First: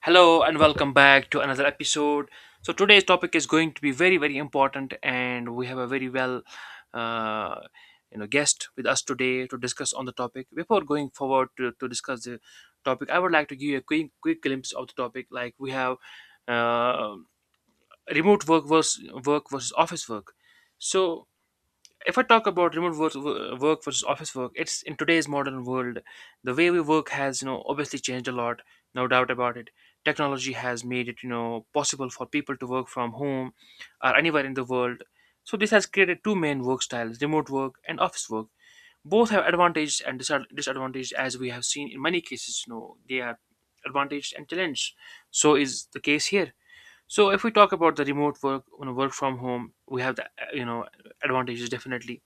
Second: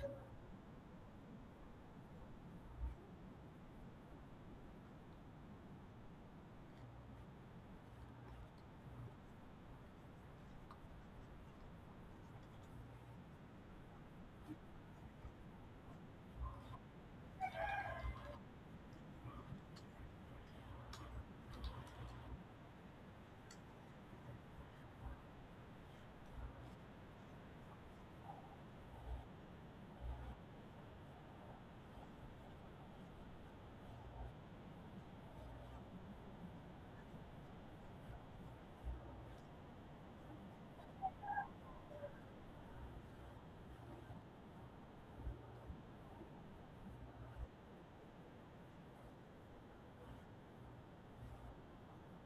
Hello and welcome back to another episode. So today's topic is going to be very very important, and we have a very uh, guest with us today to discuss on the topic. Before going forward to discuss the topic, I would like to give you a quick glimpse of the topic. Like we have uh, remote work versus office work. So if I talk about remote work, work versus office work, it's in today's modern world, the way we work has obviously changed a lot, no doubt about it. Technology has made it possible for people to work from home or anywhere in the world. So this has created two main work styles: remote work and office work. Both have advantages and disadvantages, as we have seen in many cases. They are advantages and challenges. So is the case here. So if we talk about the remote work, work from home, we have the advantages definitely,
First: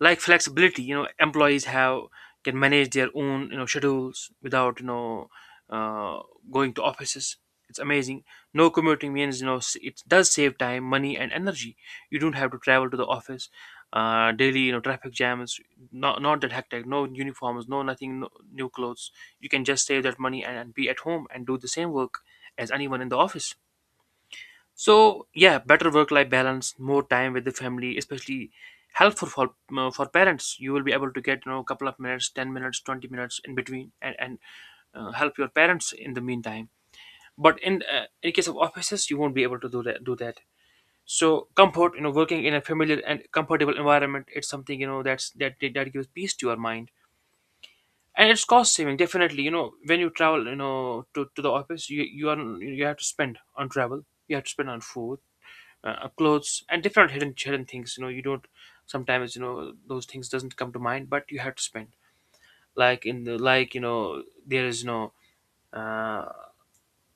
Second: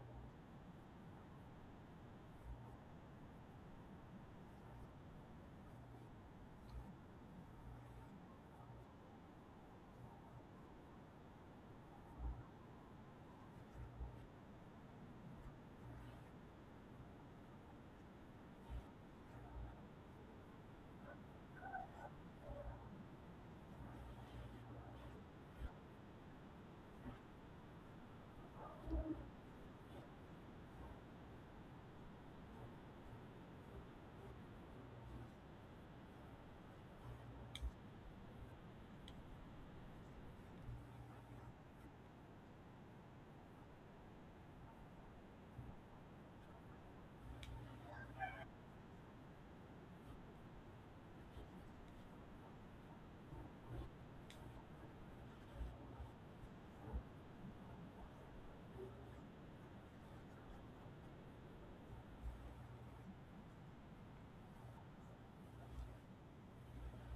like flexibility. Employees have can manage their own schedules without uh, going to offices. It's amazing. No commuting means it does save time, money and energy. You don't have to travel to the office daily. Traffic jams, not that hectic, no uniforms, no nothing, no new clothes. You can just save that money and be at home and do the same work as anyone in the office. So yeah, better work-life balance, more time with the family, especially helpful for parents. You will be able to get a couple of minutes, 10 minutes, 20 minutes in between, and help your parents in the meantime. But in case of offices, you won't be able to do that. Do that. So comfort, working in a familiar and comfortable environment, it's something that's that gives peace to your mind. And it's cost saving, definitely. You know, when you travel, to the office, you are you have to spend on travel, you have to spend on food, clothes and different hidden things. You don't sometimes, those things doesn't come to mind, but you have to spend, like in the like you know there is no uh,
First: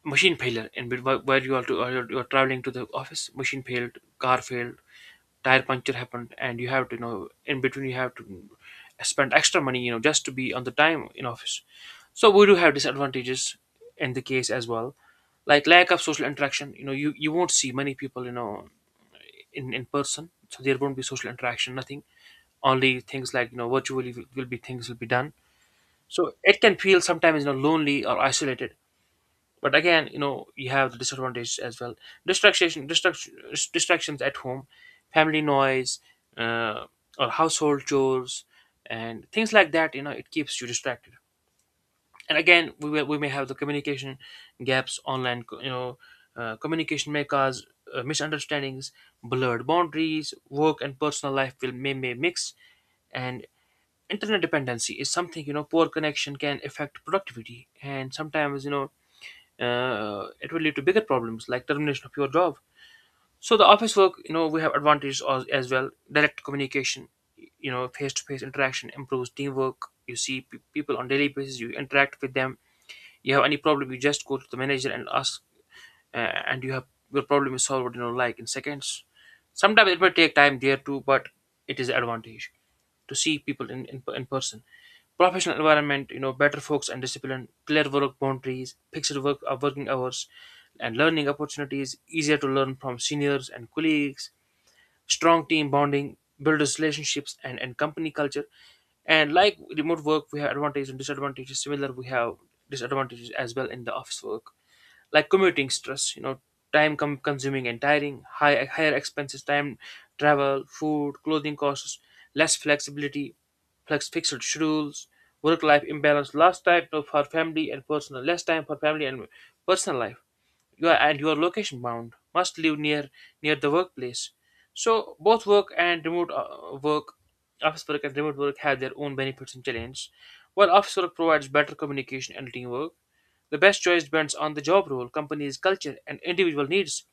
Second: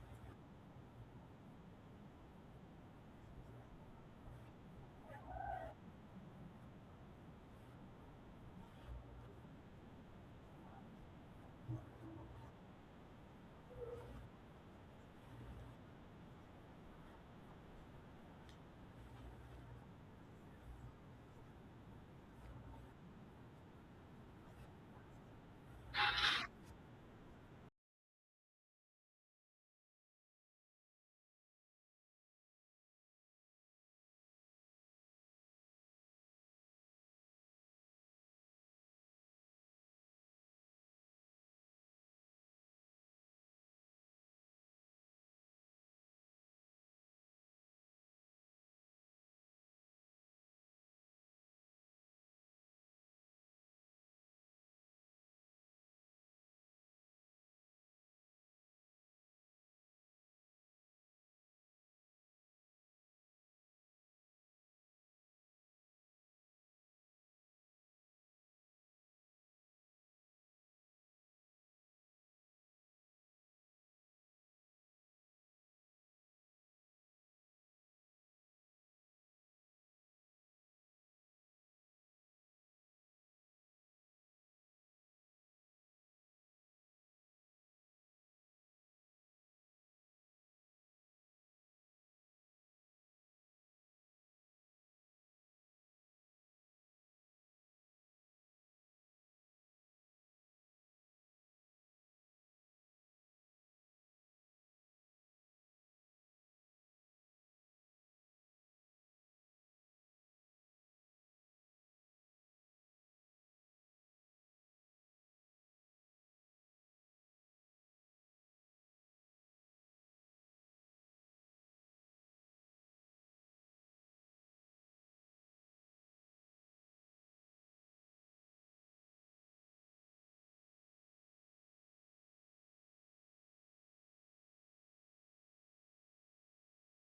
machine failure in bet- where you are to, you're traveling to the office. Machine failed, car failed, tire puncture happened, and you have to, in between you have to spend extra money, just to be on the time in office. So we do have disadvantages in the case as well, like lack of social interaction. You won't see many people, in person, so there won't be social interaction, nothing. Only things like, virtually will be, things will be done. So it can feel sometimes, lonely or isolated. But again, you have the disadvantages as well. Distraction, distractions at home, family noise, uh, or household chores and things like that. It keeps you distracted. And again, we may have the communication gaps. Online communication may cause misunderstandings, blurred boundaries. Work and personal life may mix. And internet dependency is something, poor connection can affect productivity, and sometimes, it will lead to bigger problems like termination of your job. So the office work, we have advantages as well. Direct communication, face-to-face interaction improves teamwork. You see people on daily basis, you interact with them. You have any problem, you just go to the manager and ask, uh, and you have, your problem is solved. You know, like in seconds. Sometimes it may take time there too, but it is an advantage to see people in person. Professional environment, better focus and discipline, clear work boundaries, fixed working hours, and learning opportunities. Easier to learn from seniors and colleagues. Strong team bonding builds relationships and company culture. And like remote work, we have advantages and disadvantages. Similar, we have disadvantages as well in the office work, like commuting stress. Time consuming and tiring, higher expenses, time, travel, food, clothing costs, less flexibility, flex fixed schedules, work life imbalance, less time for family and personal life. You are location bound, must live near the workplace. So both work and remote work office work and remote work have their own benefits and challenges. While office work provides better communication and teamwork, the best choice depends on the job role, company's culture and individual needs.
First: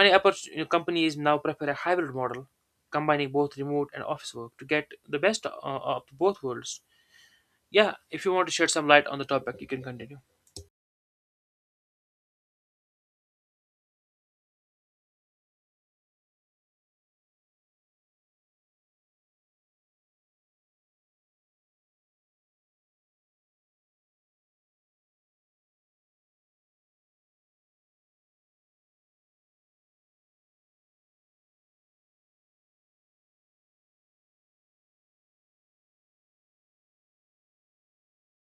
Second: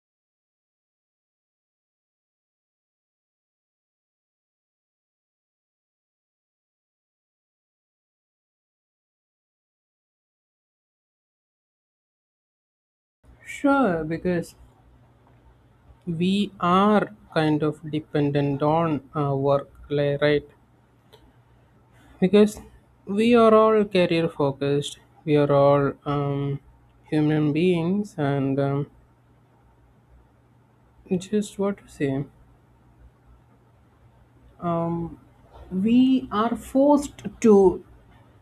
Many oppor- you know, Companies now prefer a hybrid model combining both remote and office work to get the best of both worlds. Yeah, if you want to shed some light on the topic, you can continue. Sure, because we are kind of dependent on work, right? Because we are all career focused, we are all human beings, and just what to say, um, we are forced to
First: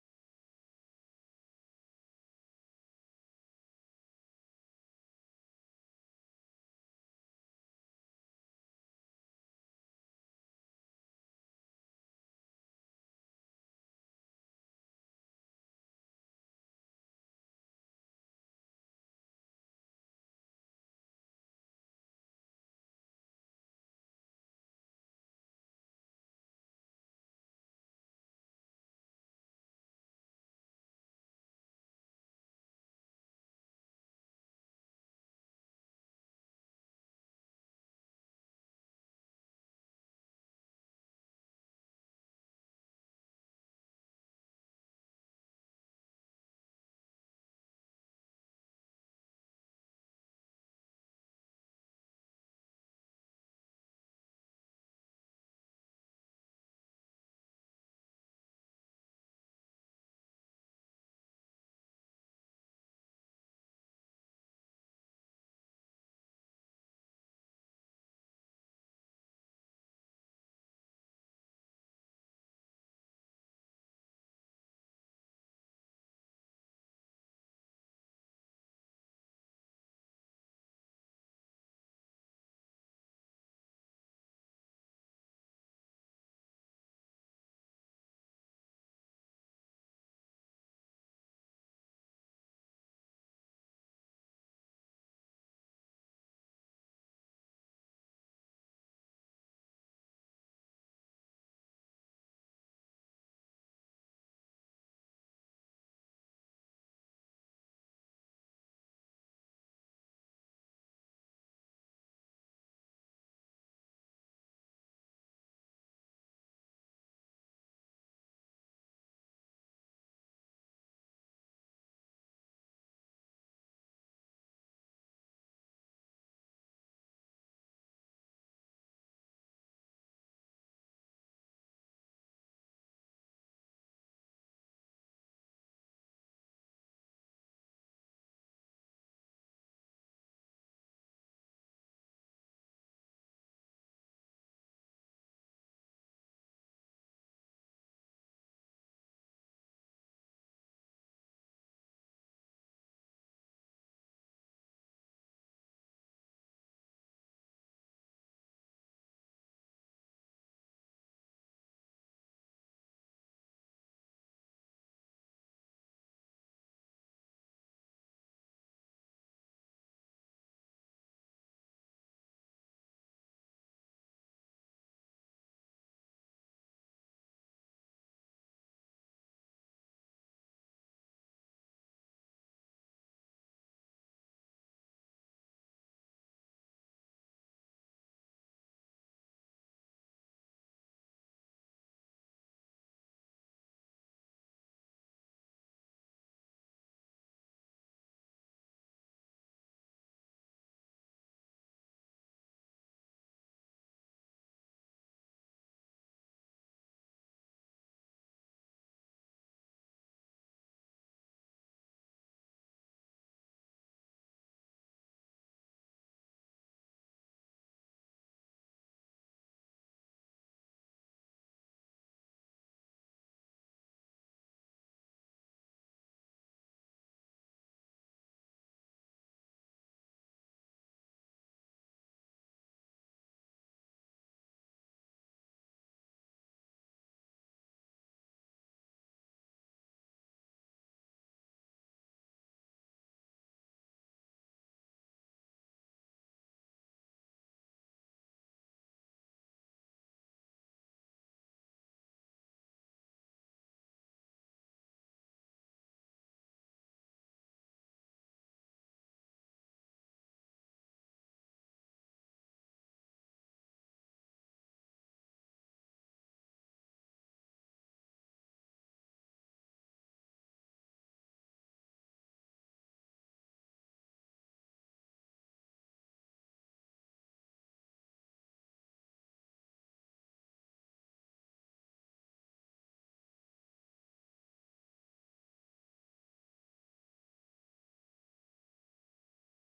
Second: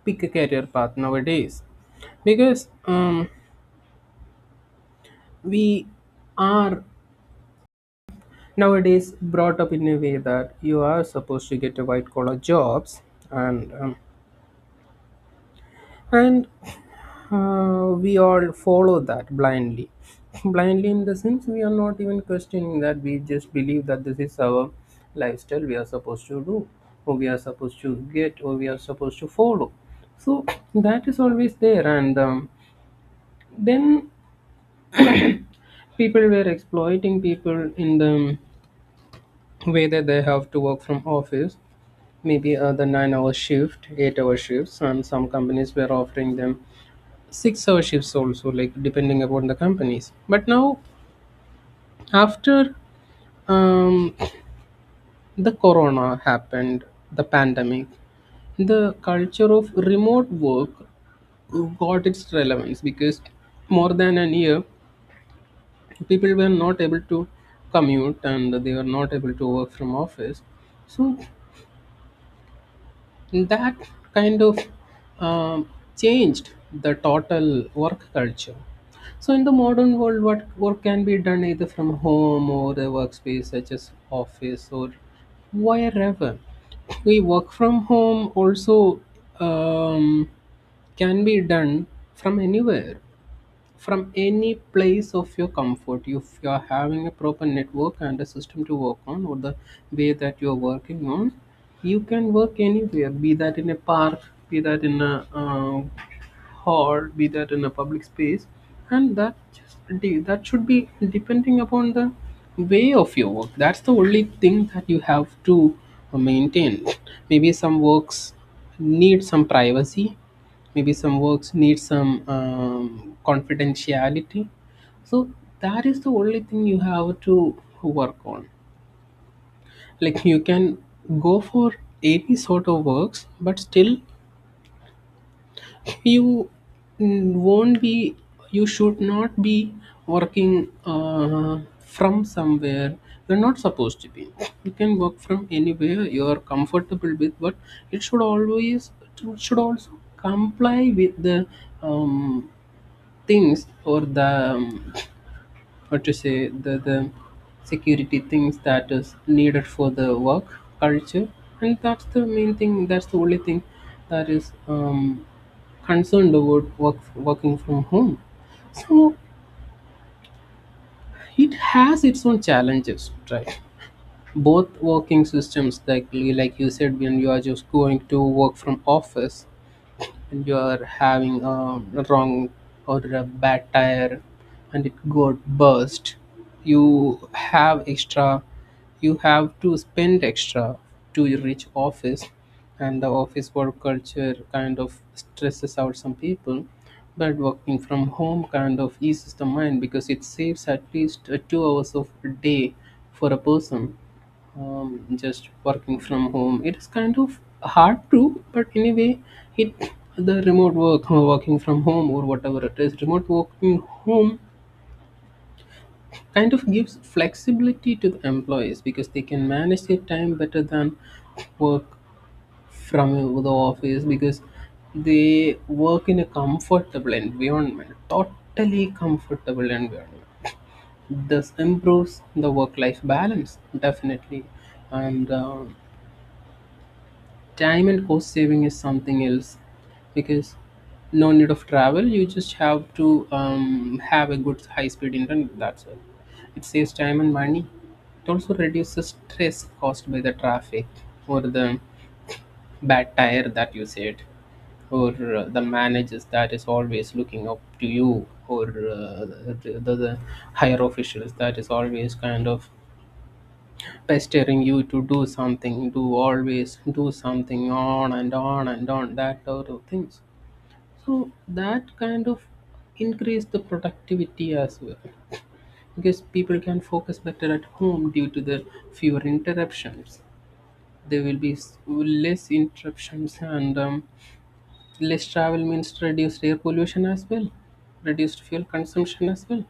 pick a career path nowadays because we are nowadays brought up in a way that you are supposed to get a white collar jobs and um, and we all follow that blindly blindly in the sense we are not even questioning that we just believe that this is our lifestyle we are supposed to do or we are supposed to get or we are supposed to follow. So that is always there, and then people were exploiting people in the way that they have to work from office, maybe the 9 hour shift, 8 hour shifts, and some companies were offering them 6 hour shifts also, like depending upon the companies. But now, after um, the corona happened, the pandemic, the culture of remote work got its relevance because more than a year people were not able to commute and they were not able to work from office. So that kind of um, changed the total work culture. So, in the modern world, what work can be done either from home or a workspace such as office or wherever. We work from home also, um, can be done from anywhere, from any place of your comfort, if you are having a proper network and a system to work on, or the way that you're working on, you can work anywhere, be that in a park, be that in a or be that in a public space. And that that should be depending upon the way of your work. That's the only thing that you have to maintain. Maybe some works need some privacy, maybe some works need some confidentiality. So that is the only thing you have to work on. Like, you can go for any sort of works, but still you won't be, you should not be working from somewhere you're not supposed to be. You can work from anywhere you are comfortable with, but it should always, it should also comply with the um, things, or the um, or to say the security things that is needed for the work culture. And that's the main thing, that's the only thing that is concerned about work, working from home. So it has its own challenges, right? Both working systems, like you said, when you are just going to work from office, you're having a wrong or a bad tire and it got burst, you have extra, you have to spend extra to reach office. And the office work culture kind of stresses out some people, but working from home kind of eases the mind because it saves at least 2 hours of a day for a person just working from home. It is kind of hard to, but anyway, it, the remote work, working from home, or whatever it is, remote working home, kind of gives flexibility to the employees because they can manage their time better than work from the office, because they work in a comfortable environment, totally comfortable environment. This improves the work-life balance definitely, and time and cost saving is something else, because no need of travel, you just have to have a good high speed internet, that's all. It saves time and money. It also reduces stress caused by the traffic, or the bad tire that you said, or the managers that is always looking up to you, or the higher officials that is always kind of pestering you to do something, do always do something on and on and on, that sort of things. So that kind of increase the productivity as well, because people can focus better at home due to the fewer interruptions. There will be less interruptions, and less travel means reduced air pollution as well, reduced fuel consumption as well.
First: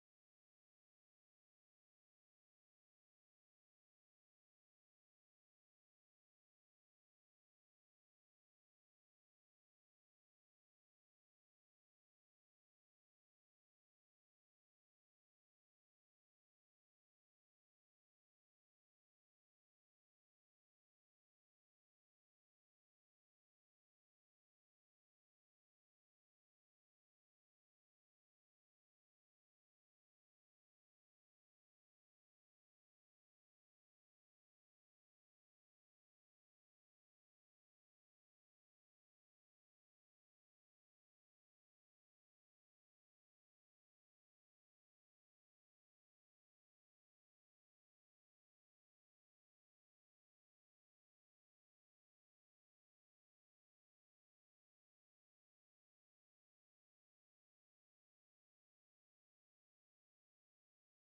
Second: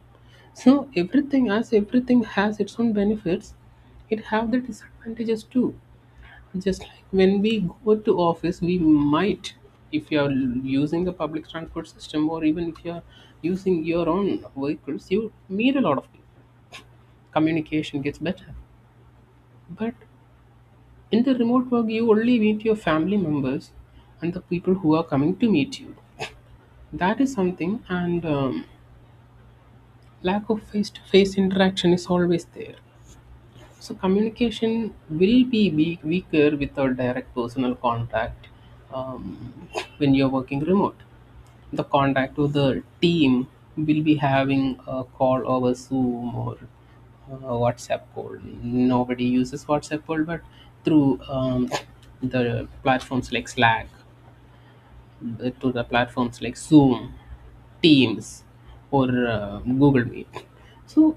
So everything, as everything has its own benefits, it have the disadvantages too. Just like when we go to office, we might, if you're using the public transport system or even if you're using your own vehicles, you meet a lot of people. Communication gets better. But in the remote work, you only meet your family members and the people who are coming to meet you. That is something, and lack of face to face interaction is always there. So communication will be weak, weaker without direct personal contact, um, when you're working remote. The contact with the team will be having a call over Zoom or WhatsApp call. Nobody uses WhatsApp call, but through the platforms like Slack, to the platforms like Zoom, Teams, or Google Meet. So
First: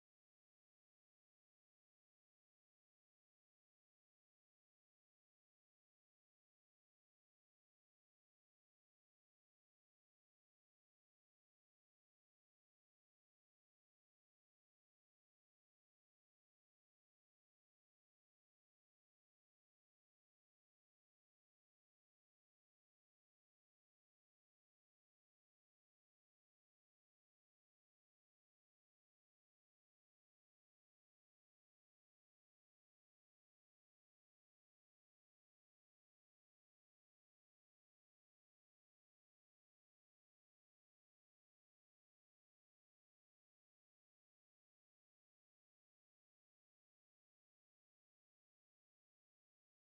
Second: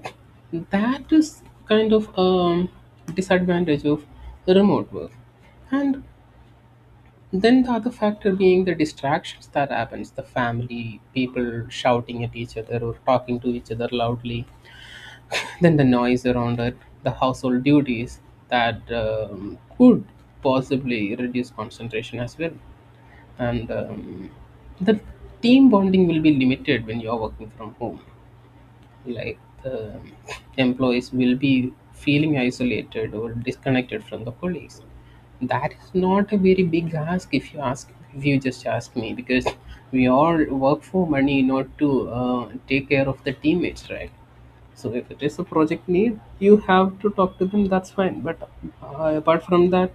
that is kind of disadvantage of remote work. And then the other factor being the distractions that happens, the family, people shouting at each other or talking to each other loudly, then the noise around it, the household duties that could possibly reduce concentration as well, and the team bonding will be limited when you are working from home, like, the employees will be feeling isolated or disconnected from the colleagues. That is not a very big ask, if you ask, if you just ask me, because we all work for money, not to take care of the teammates, right? So if it is a project need, you have to talk to them, that's fine, but apart from that,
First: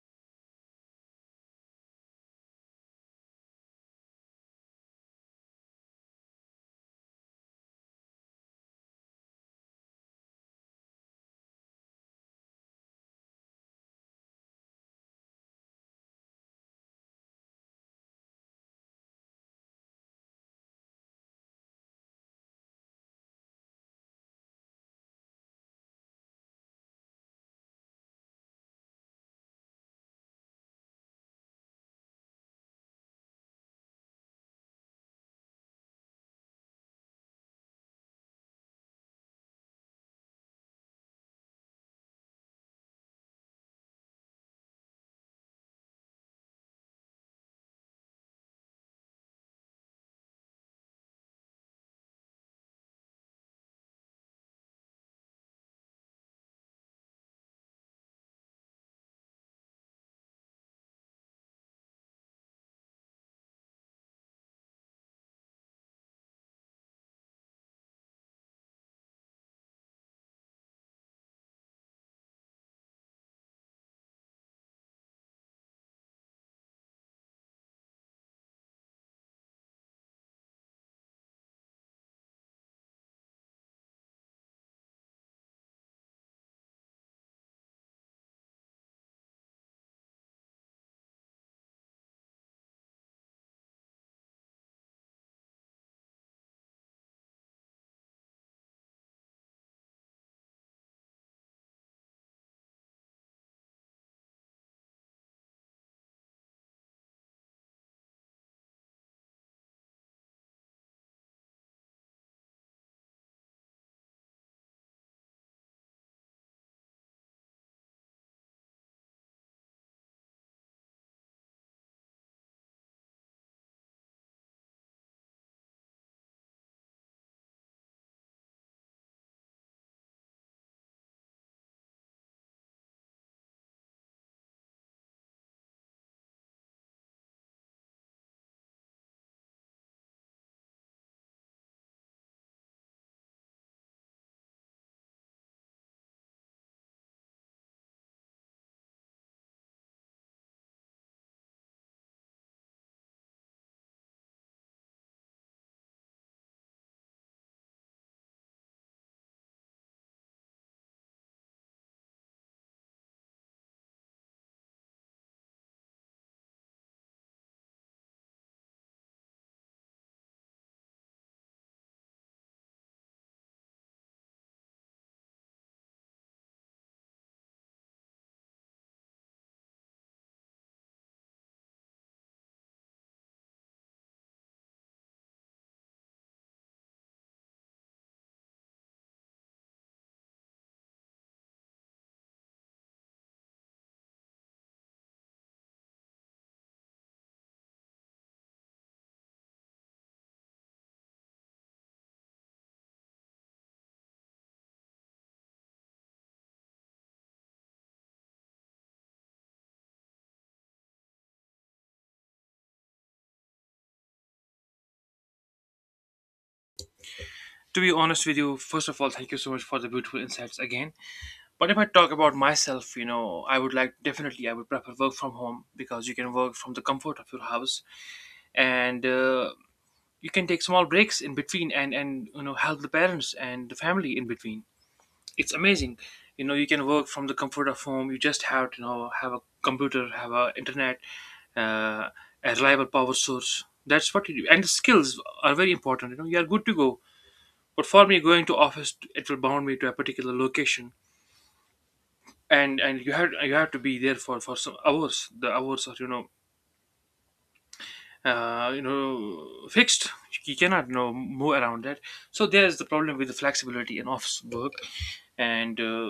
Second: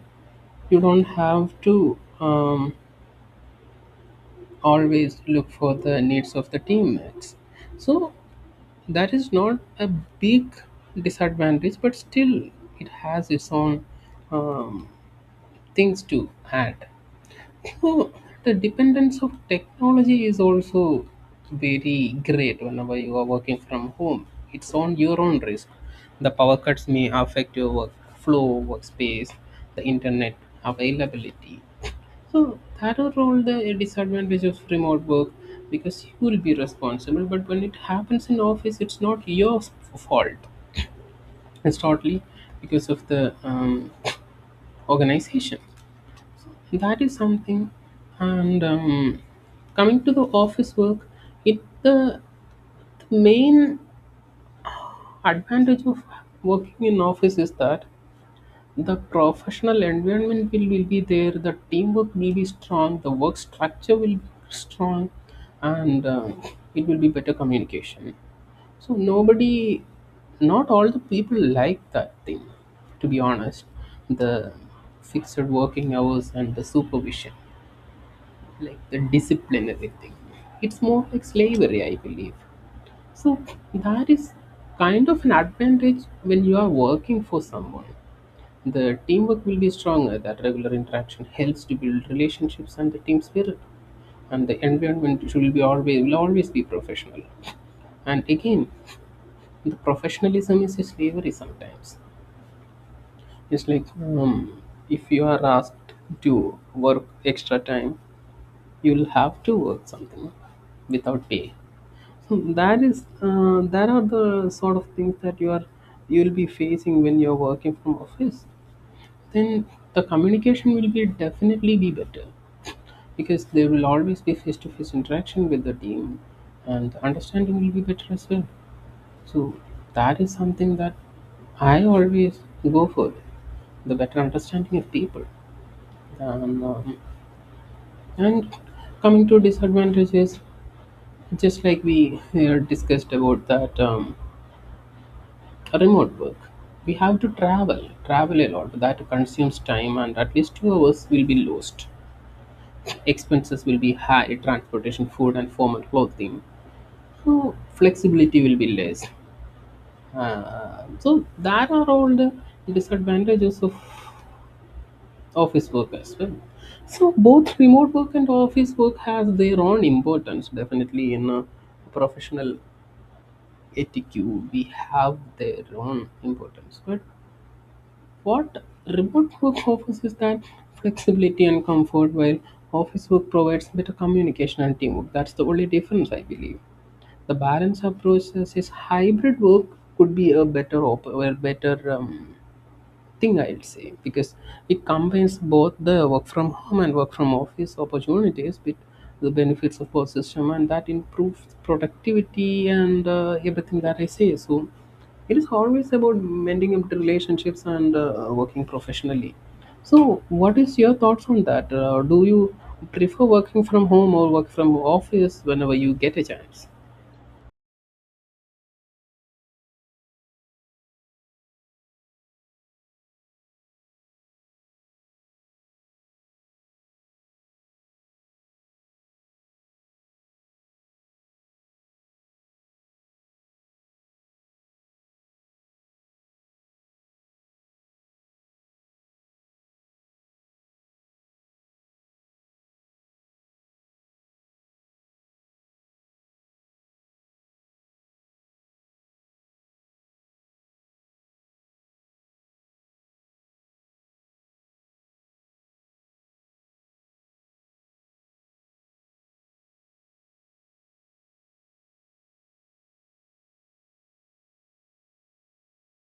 you don't have to um, always look for the needs of the teammates. So that is not a big disadvantage, but still it has its own um, things to add. So the dependence of technology is also very great whenever you are working from home. It's on your own risk. The power cuts may affect your workflow, workspace, the internet availability, so that overall the disadvantage of remote work, because you will be responsible. But when it happens in office, it's not your fault. It's totally because of the organization. That is something. And coming to the office work, it, the main advantage of working in office is that the professional environment will be there, the teamwork will be strong, the work structure will be strong, and it will be better communication. So nobody, not all the people like that thing, to be honest. The fixed working hours and the supervision, like the discipline, everything. It's more like slavery, I believe. So that is kind of an advantage when you are working for someone. The teamwork will be stronger. That regular interaction helps to build relationships and the team spirit. And the environment should be always, will always be professional. And again, the professionalism is a slavery sometimes. It's like if you are asked to work extra time, you'll have to work something without pay. So that is that are the sort of things that you are, you'll be facing when you're working from office. Then the communication will be definitely be better because there will always be face-to-face interaction with the team, and the understanding will be better as well. So that is something that I always go for, the better understanding of people. And and coming to disadvantages, just like we discussed about that, remote work, we have to travel a lot, that consumes time, and at least 2 hours will be lost. Expenses will be high, transportation, food, and formal clothing. So flexibility will be less. So that are all the disadvantages of office work as well. So both remote work and office work has their own importance. Definitely in a professional etiquette, we have their own importance. But what remote work offers is that flexibility and comfort, while office work provides better communication and teamwork. That's the only difference, I believe. The balance approach says hybrid work could be a better or better thing, I'd say, because it combines both the work from home and work from office opportunities with the benefits of both system, and that improves productivity and everything that I say. So it is always about mending up the relationships and working professionally. So what is your thoughts on that? Do you prefer working from home or work from office whenever you get a chance? To be honest with you, first of all, thank you so much for the beautiful insights again. But if I talk about myself, you know, I would like, definitely I would prefer work from home, because you can work from the comfort of your house, and you can take small breaks in between and help the parents and the family in between. It's amazing, you know. You can work from the comfort of home. You just have to, have a computer, have a internet, uh, a reliable power source. That's what you do, and the skills are very important. You know, you are good to go. But for me, going to office, it will bound me to a particular location, and you have to be there for some hours. The hours are, fixed. You cannot, move around that. So there's the problem with the flexibility in office work. and uh,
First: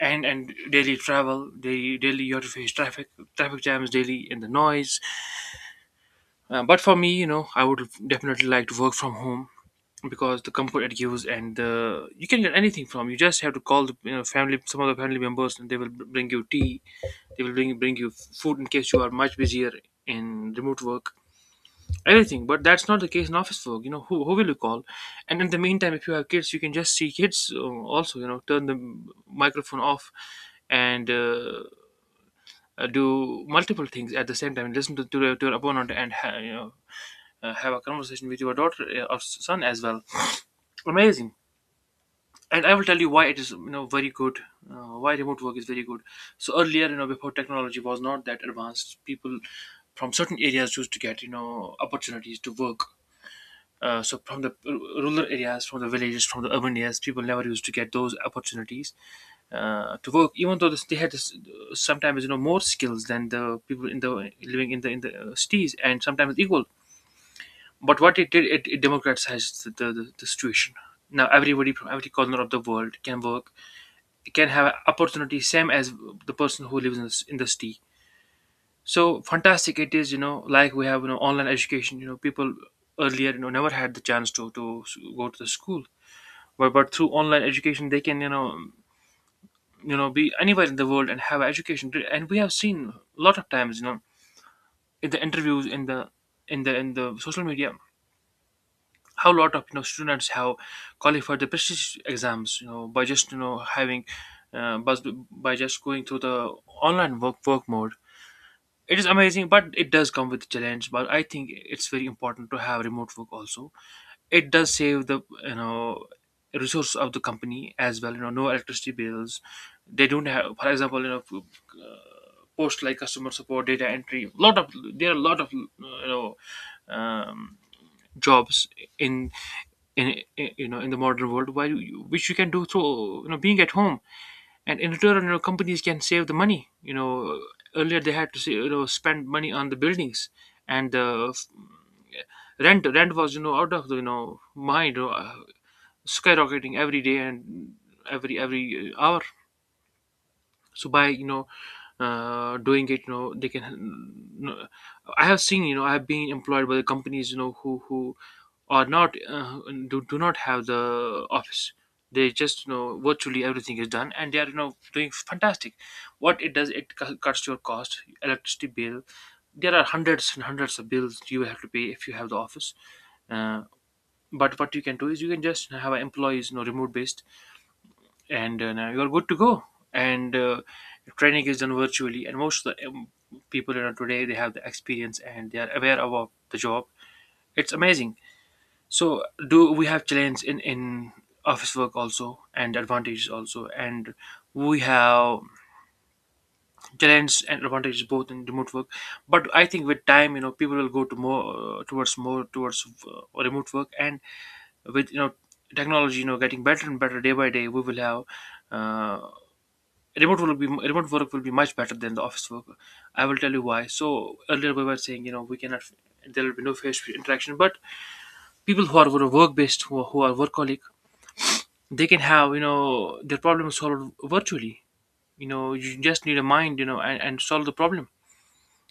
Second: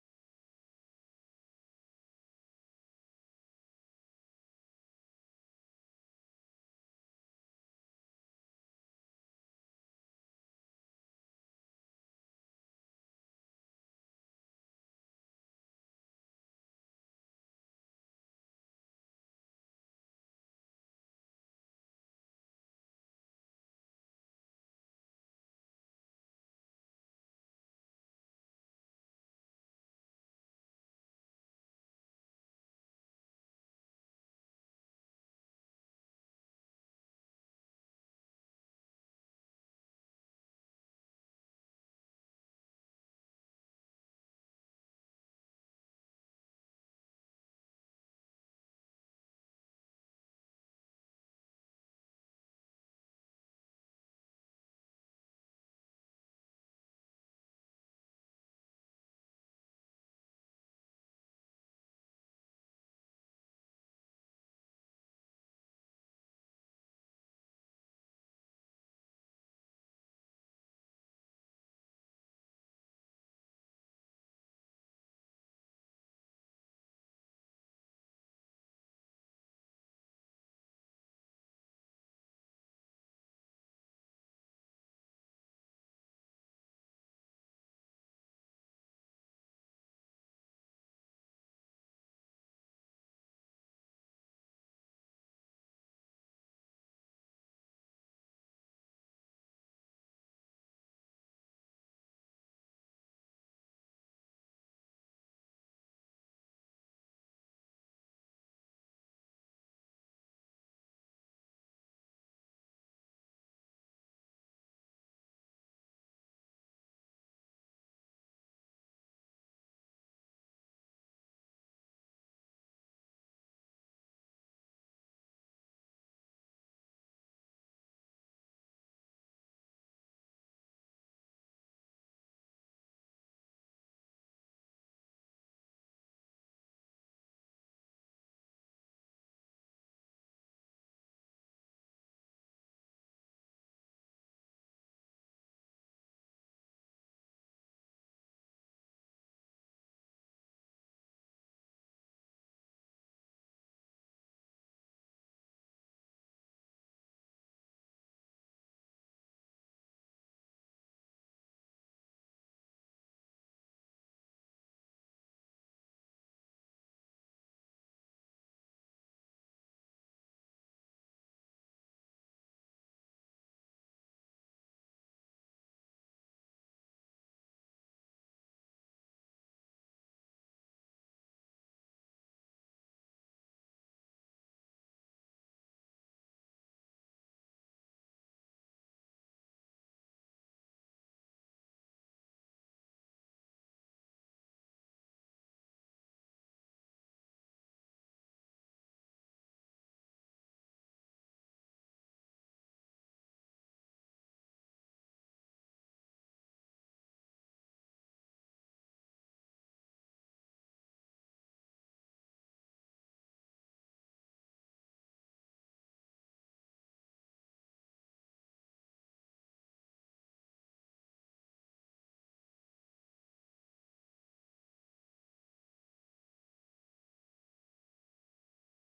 and and daily travel, daily you have to face traffic, traffic jams daily, and the noise. But for me, you know, I would definitely like to work from home, because the comfort it gives. And the, you can get anything from, you just have to call the, you know, family, some of the family members, and they will bring you tea, they will bring you food in case you are much busier in remote work, everything. But that's not the case in office work. You know, who will you call? And in the meantime, if you have kids, you can just see kids. Also, you know, turn the microphone off and do multiple things at the same time: listen to your opponent, and have a conversation with your daughter or son as well. Amazing. And I will tell you why it is, you know, very good, why remote work is very good. So earlier, you know, before, technology was not that advanced, people from certain areas used to get, you know, opportunities to work. So from the rural areas, from the villages, from the urban areas, people never used to get those opportunities to work, even though they had this, sometimes, you know, more skills than the people in the living in the cities, and sometimes equal. But what it did, it democratized the situation. Now everybody from every corner of the world can work, can have an opportunity, same as the person who lives in the city. So fantastic it is, you know, like we have, you know, online education. You know, people earlier, you know, never had the chance to, go to the school. But through online education they can, be anywhere in the world and have education. And we have seen a lot of times, you know, in the interviews, in the social media, how a lot of, you know, students have qualified the prestige exams, you know, by just, having, but by just going through the online work mode. It is amazing. But it does come with challenge. But I think it's very important to have remote work also. It does save the, you know, resources of the company as well. You know, no electricity bills. They don't have, for example, you know, post, like customer support, data entry. Lot of, there are a lot of, you know, um, jobs in in you know, in the modern world where which you can do through, you know, being at home. And in return, you know, companies can save the money. Earlier they had to say, spend money on the buildings and rent. Rent was out of the mind, skyrocketing every day and every hour. So by doing it, they can you I have seen, I have been employed by the companies, who are not, do not have the office. They just, virtually everything is done, and they are, doing fantastic. What it does, it cuts your cost, electricity bill. There are hundreds and hundreds of bills you have to pay if you have the office. uh, but what you can do is you can just have employees, remote based, and now you're good to go. And training is done virtually, and most of the people around today, they have the experience and they are aware about the job. It's amazing. So do we have challenges in office work also, and advantages also, and we have challenges and advantages both in remote work. But I think, with time, people will go to more, towards more, towards remote work. And with, technology, getting better and better day by day, we will have, uh, remote work will be much better than the office work. I will tell you why. So earlier we were saying, we cannot — there will be no face interaction, but people who are work based, who are workaholic, they can have, their problem solved virtually. You just need a mind, and solve the problem.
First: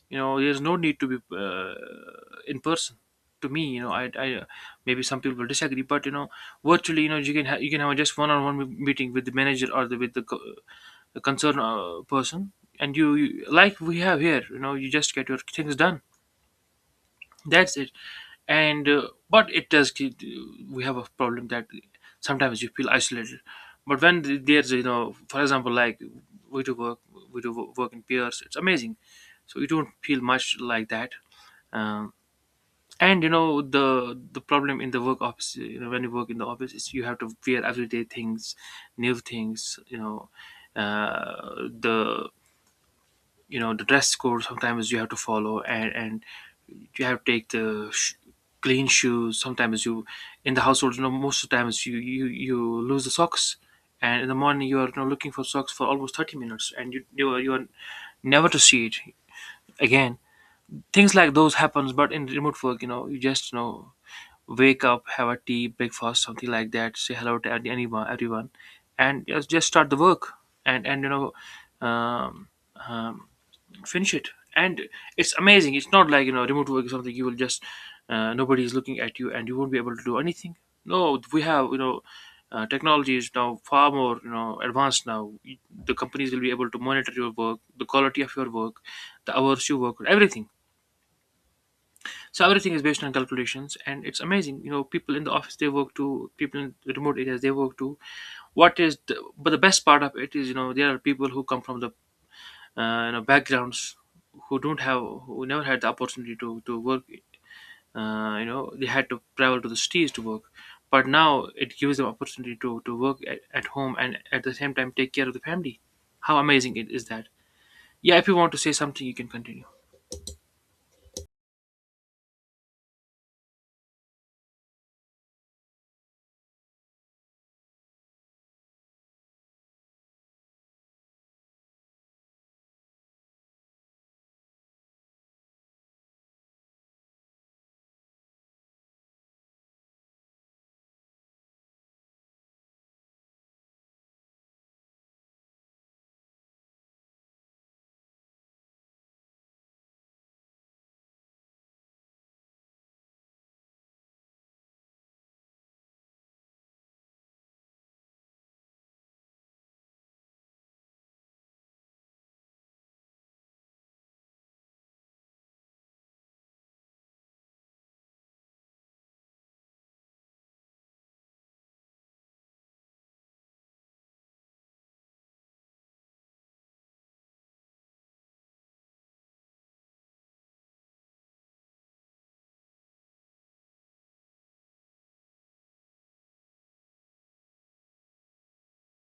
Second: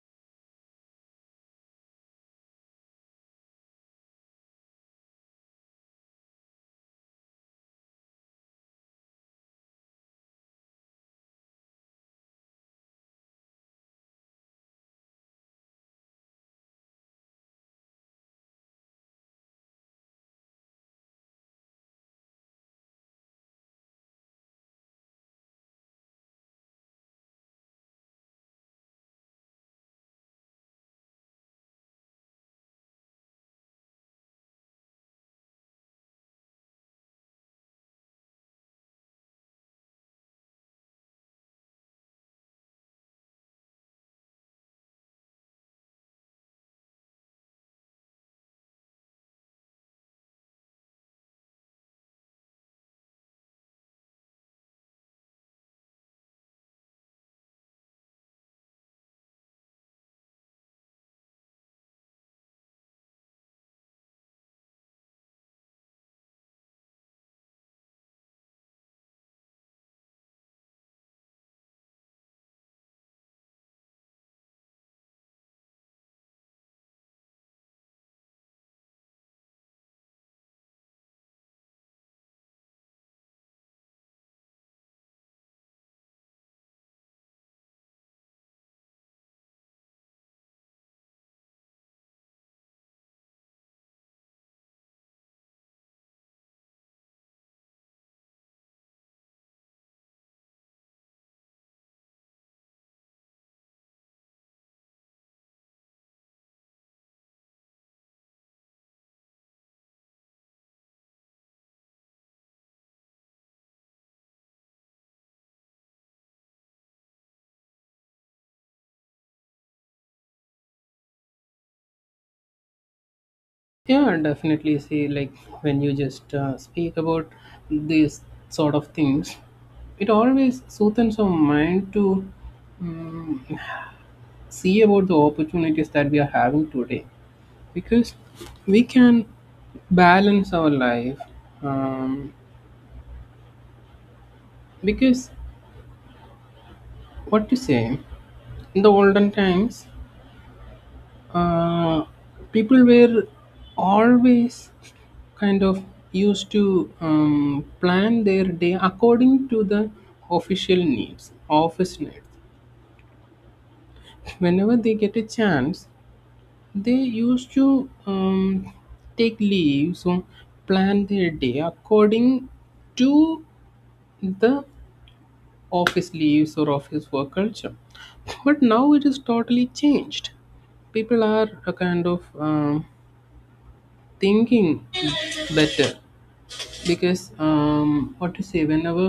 There's no need to be, in person. To me, I maybe some people will disagree, but, virtually, you can have just one-on-one meeting with the manager, or the with the co- a concerned person. And, you like we have here, you just get your things done. That's it. And uh, but it does get — we have a problem that sometimes you feel isolated. But when there's, for example, like, we do work, work in pairs. It's amazing, so you don't feel much like that. um, and, the problem in the work office, when you work in the office, is you have to wear everyday things, new things, the, the dress code sometimes you have to follow, and you have to take the clean shoes sometimes. You — in the household, most of the times you lose the socks. And in the morning you are, looking for socks for almost 30 minutes, and you are never to see it again. Things like those happens, but in remote work, you just, wake up, have a tea, breakfast, something like that, say hello to anyone, everyone, and just start the work. And and you know um, um, finish it. And it's amazing. It's not like, remote work is something you will just — nobody is looking at you and you won't be able to do anything. No, we have, technology is now far more, advanced now. The companies will be able to monitor your work, the quality of your work, the hours you work, everything. So everything is based on calculations, and it's amazing. People in the office, they work too. People in the remote areas, they work too. But the best part of it is, there are people who come from the, backgrounds, who don't have who never had the opportunity to work. They had to travel to the cities to work, but now it gives them opportunity to work at home, and at the same time take care of the family. How amazing it is that. Yeah, if you want to say something you can continue. Yeah, definitely. See, like, when you just speak about these sort of things, it always soothes our mind to um, see about the opportunities that we are having today, because we can balance our life. Um, because what to say, in the olden times, uh, people were always kind of used to plan their day according to the official needs, office needs. Whenever they get a chance, they used to take leaves or plan their day according to the office leaves or office work culture. But now it is totally changed. People are a kind of thinking better because what to say, whenever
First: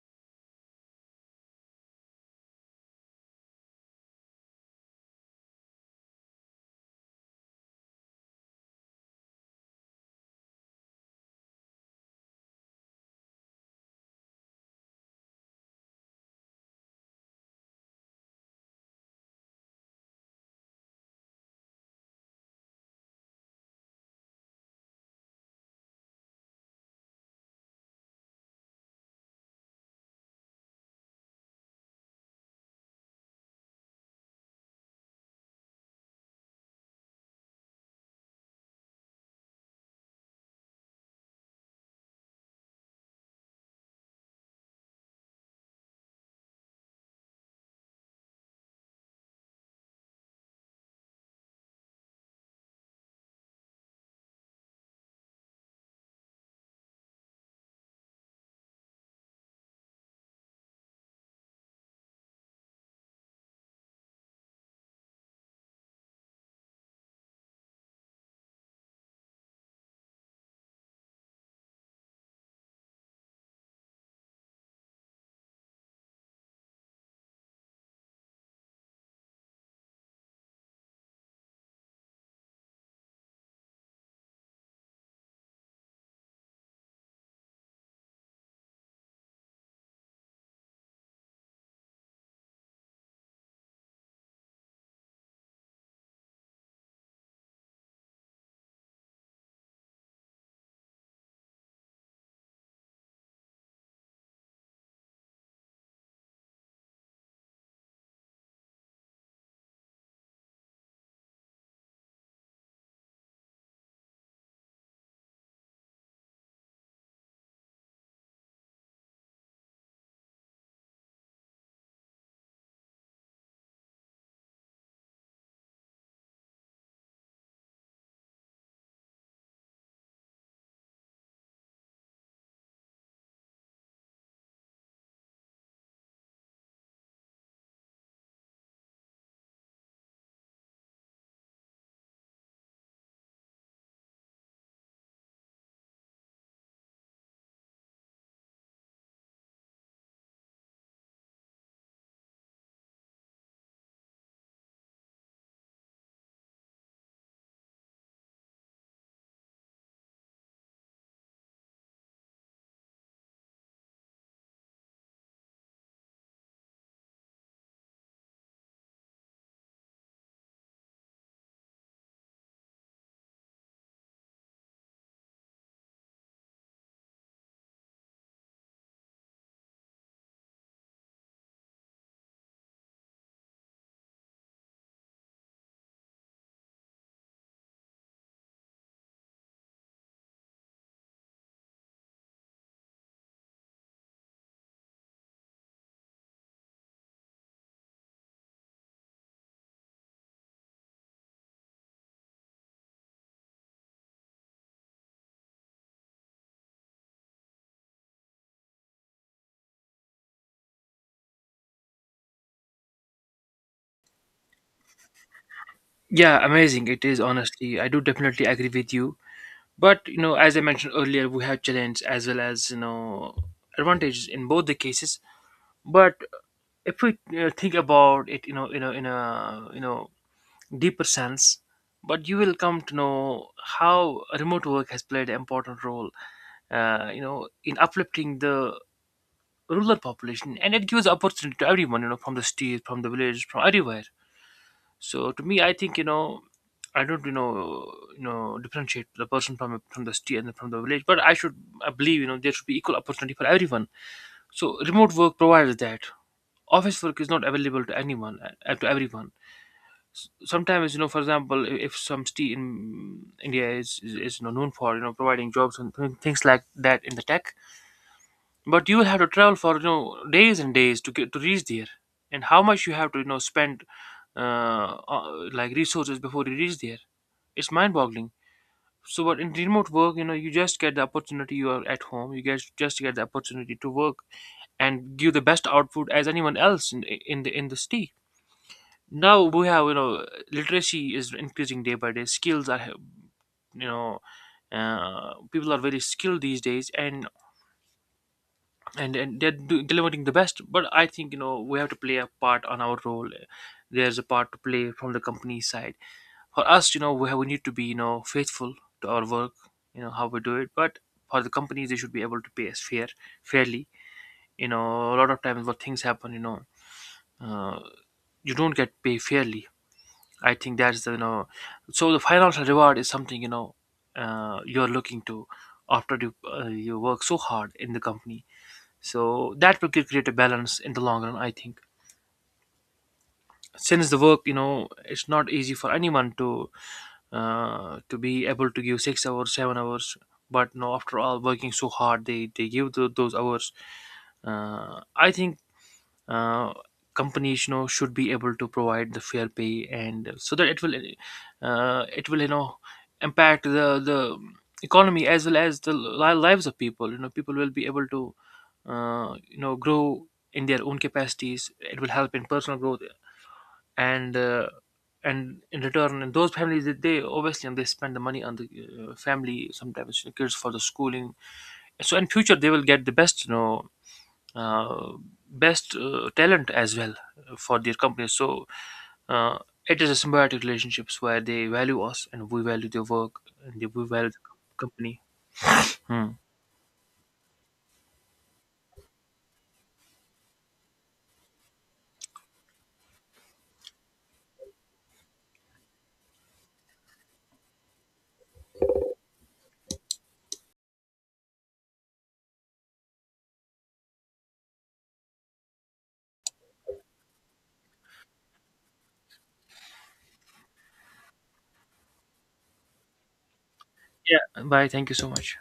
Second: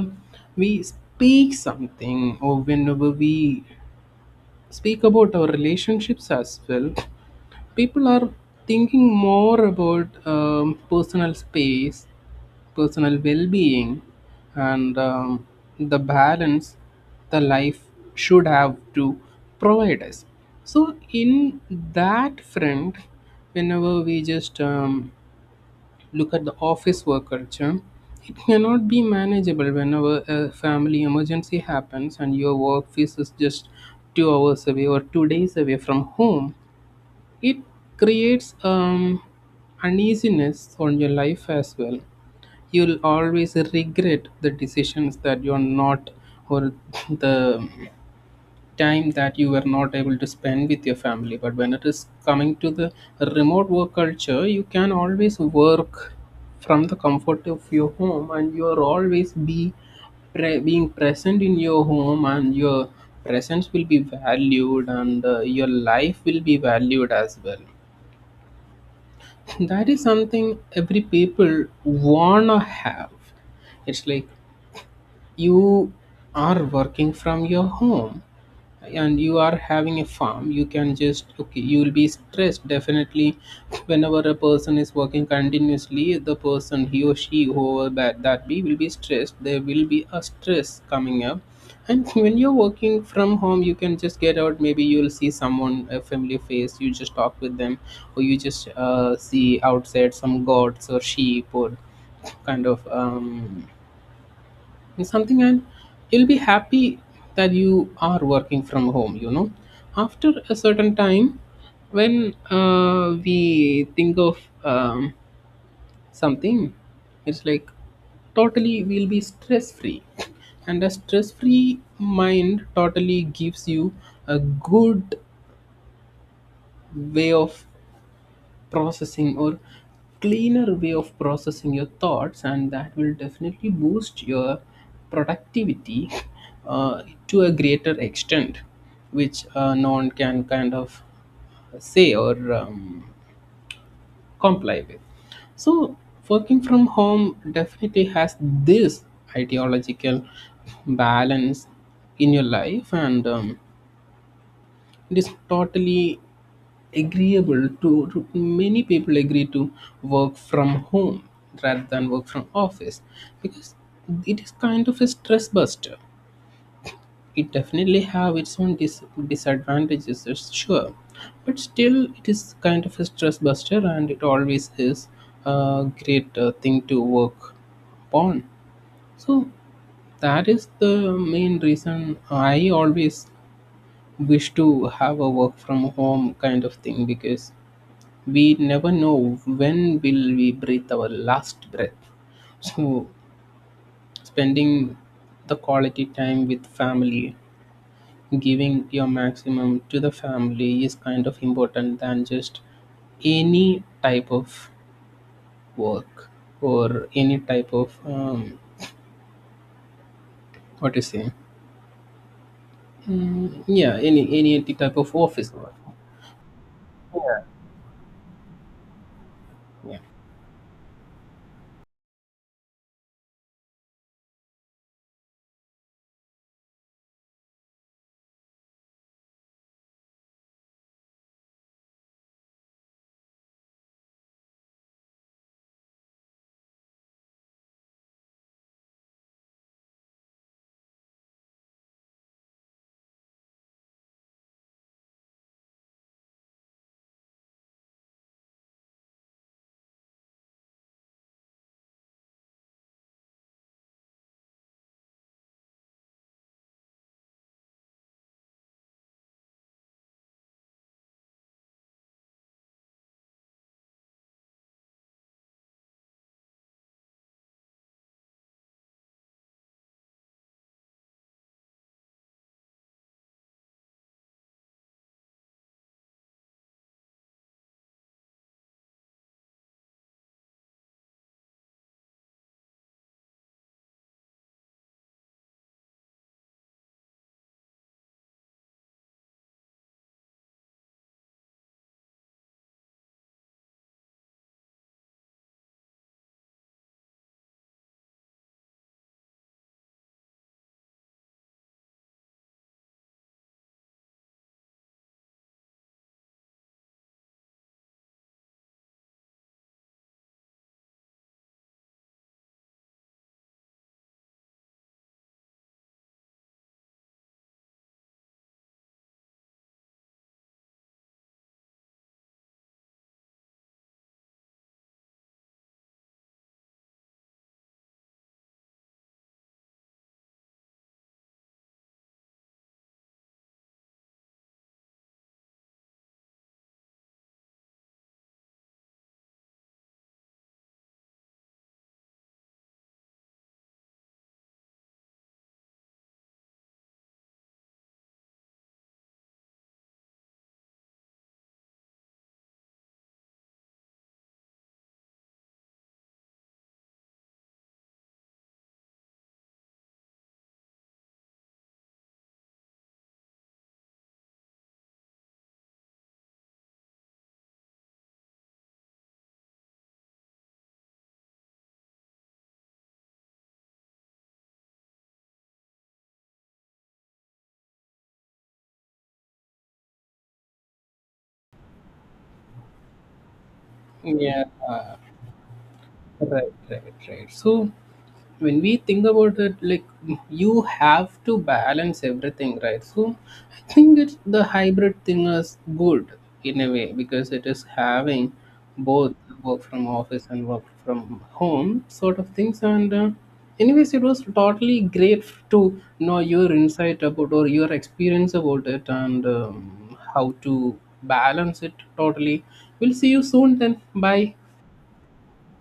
we speak something or whenever we speak about our relationships as well, people are thinking more about personal space, personal well-being, and the balance the life should have to provide us. So in that front, whenever we just look at the office work culture, it cannot be manageable whenever a family emergency happens and your office is just 2 hours away or 2 days away from home. It creates uneasiness on your life as well. You'll always regret the decisions that you're not or the time that you were not able to spend with your family. But when it is coming to the remote work culture, you can always work from the comfort of your home and you are always be being present in your home, and your presence will be valued and your life will be valued as well. That is something every people wanna have. It's like you are working from your home and you are having a farm, you can just okay you will be stressed definitely. Whenever a person is working continuously, the person, he or she whoever that be, will be stressed. There will be a stress coming up. And when you're working from home, you can just get out, maybe you'll see someone, a familiar face, you just talk with them, or you just see outside some goats or sheep or kind of it's something, and you'll be happy that you are working from home, you know, after a certain time when we think of um, something. It's like totally we'll be stress free, and a stress free mind totally gives you a good way of processing or cleaner way of processing your thoughts, and that will definitely boost your productivity uh, to a greater extent, which no one can kind of say or comply with. So working from home definitely has this ideological balance in your life, and it is totally agreeable to many people agree to work from home rather than work from office, because it is kind of a stress buster. It definitely have its own disadvantages, it's sure, but still it is kind of a stress buster and it always is a great thing to work upon. So that is the main reason I always wish to have a work from home kind of thing, because we never know when will we breathe our last breath. So spending the quality time with family, giving your maximum to the family is kind of important than just any type of work or any type of what to say, mm, yeah, any type of office work. Yeah, amazing it is, honestly. I do definitely agree with you, yeah but, as I mentioned earlier, we have challenges as well as, advantages in both the cases. But, if we you think about it, in a, deeper sense, but you will come to know how remote work has played an important role, in uplifting the rural population. And it gives opportunity to everyone, from the cities, from the village, from everywhere. So to me I think, I don't, differentiate the person from the city and from the village, but I should — I believe, there should be equal opportunity for everyone. So remote work provides that. Office work is not available to anyone, to everyone. Sometimes, for example, if some city in India is, known for, providing jobs and things like that in the tech, but you will have to travel for, days and days to get to reach there. And how much you have to, spend, uh, uh like, resources before you reach there. It's mind-boggling. So but in remote work, you just get the opportunity, you are at home, you guys just get the opportunity to work and give the best output as anyone else in the city. Now we have, literacy is increasing day by day, skills are, you know people are very skilled these days, and and they're delivering the best. But I think, we have to play a part on our role. There's a part to play from the company side. For us, we need to be, faithful to our work. You know how we do it, but for the companies, they should be able to pay us fairly. A lot of times what things happen, uh, you don't get paid fairly. I think that's the, so the financial reward is something, you're looking to after you work so hard in the company. So that will create a balance in the long run. I think, since the work, it's not easy for anyone to be able to give 6 hours, 7 hours. But no, after all, working so hard, they give those hours. I think, uh, companies, should be able to provide the fair pay, and so that it will, uh, it will you know impact the economy as well as the lives of people. People will be able to, grow in their own capacities. It will help in personal growth, and uh, and in return, and those families that they obviously and they spend the money on the, family, sometimes kids for the schooling. So in future they will get the best, uh, best talent as well for their companies. So, uh, it is a symbiotic relationships where they value us and we value their work, and we yeah value the yeah. uh, company. Hmm. right, right, right. So when we think about it, like, you have to balance everything, right? So I think it's the hybrid thing is good in a way, because it is having both work from office and work from home sort of things. And anyways, it was totally great to know your insight about or your experience about it, and how to balance it totally. We'll see you soon then. Bye. Yeah. Bye. Thank you so much.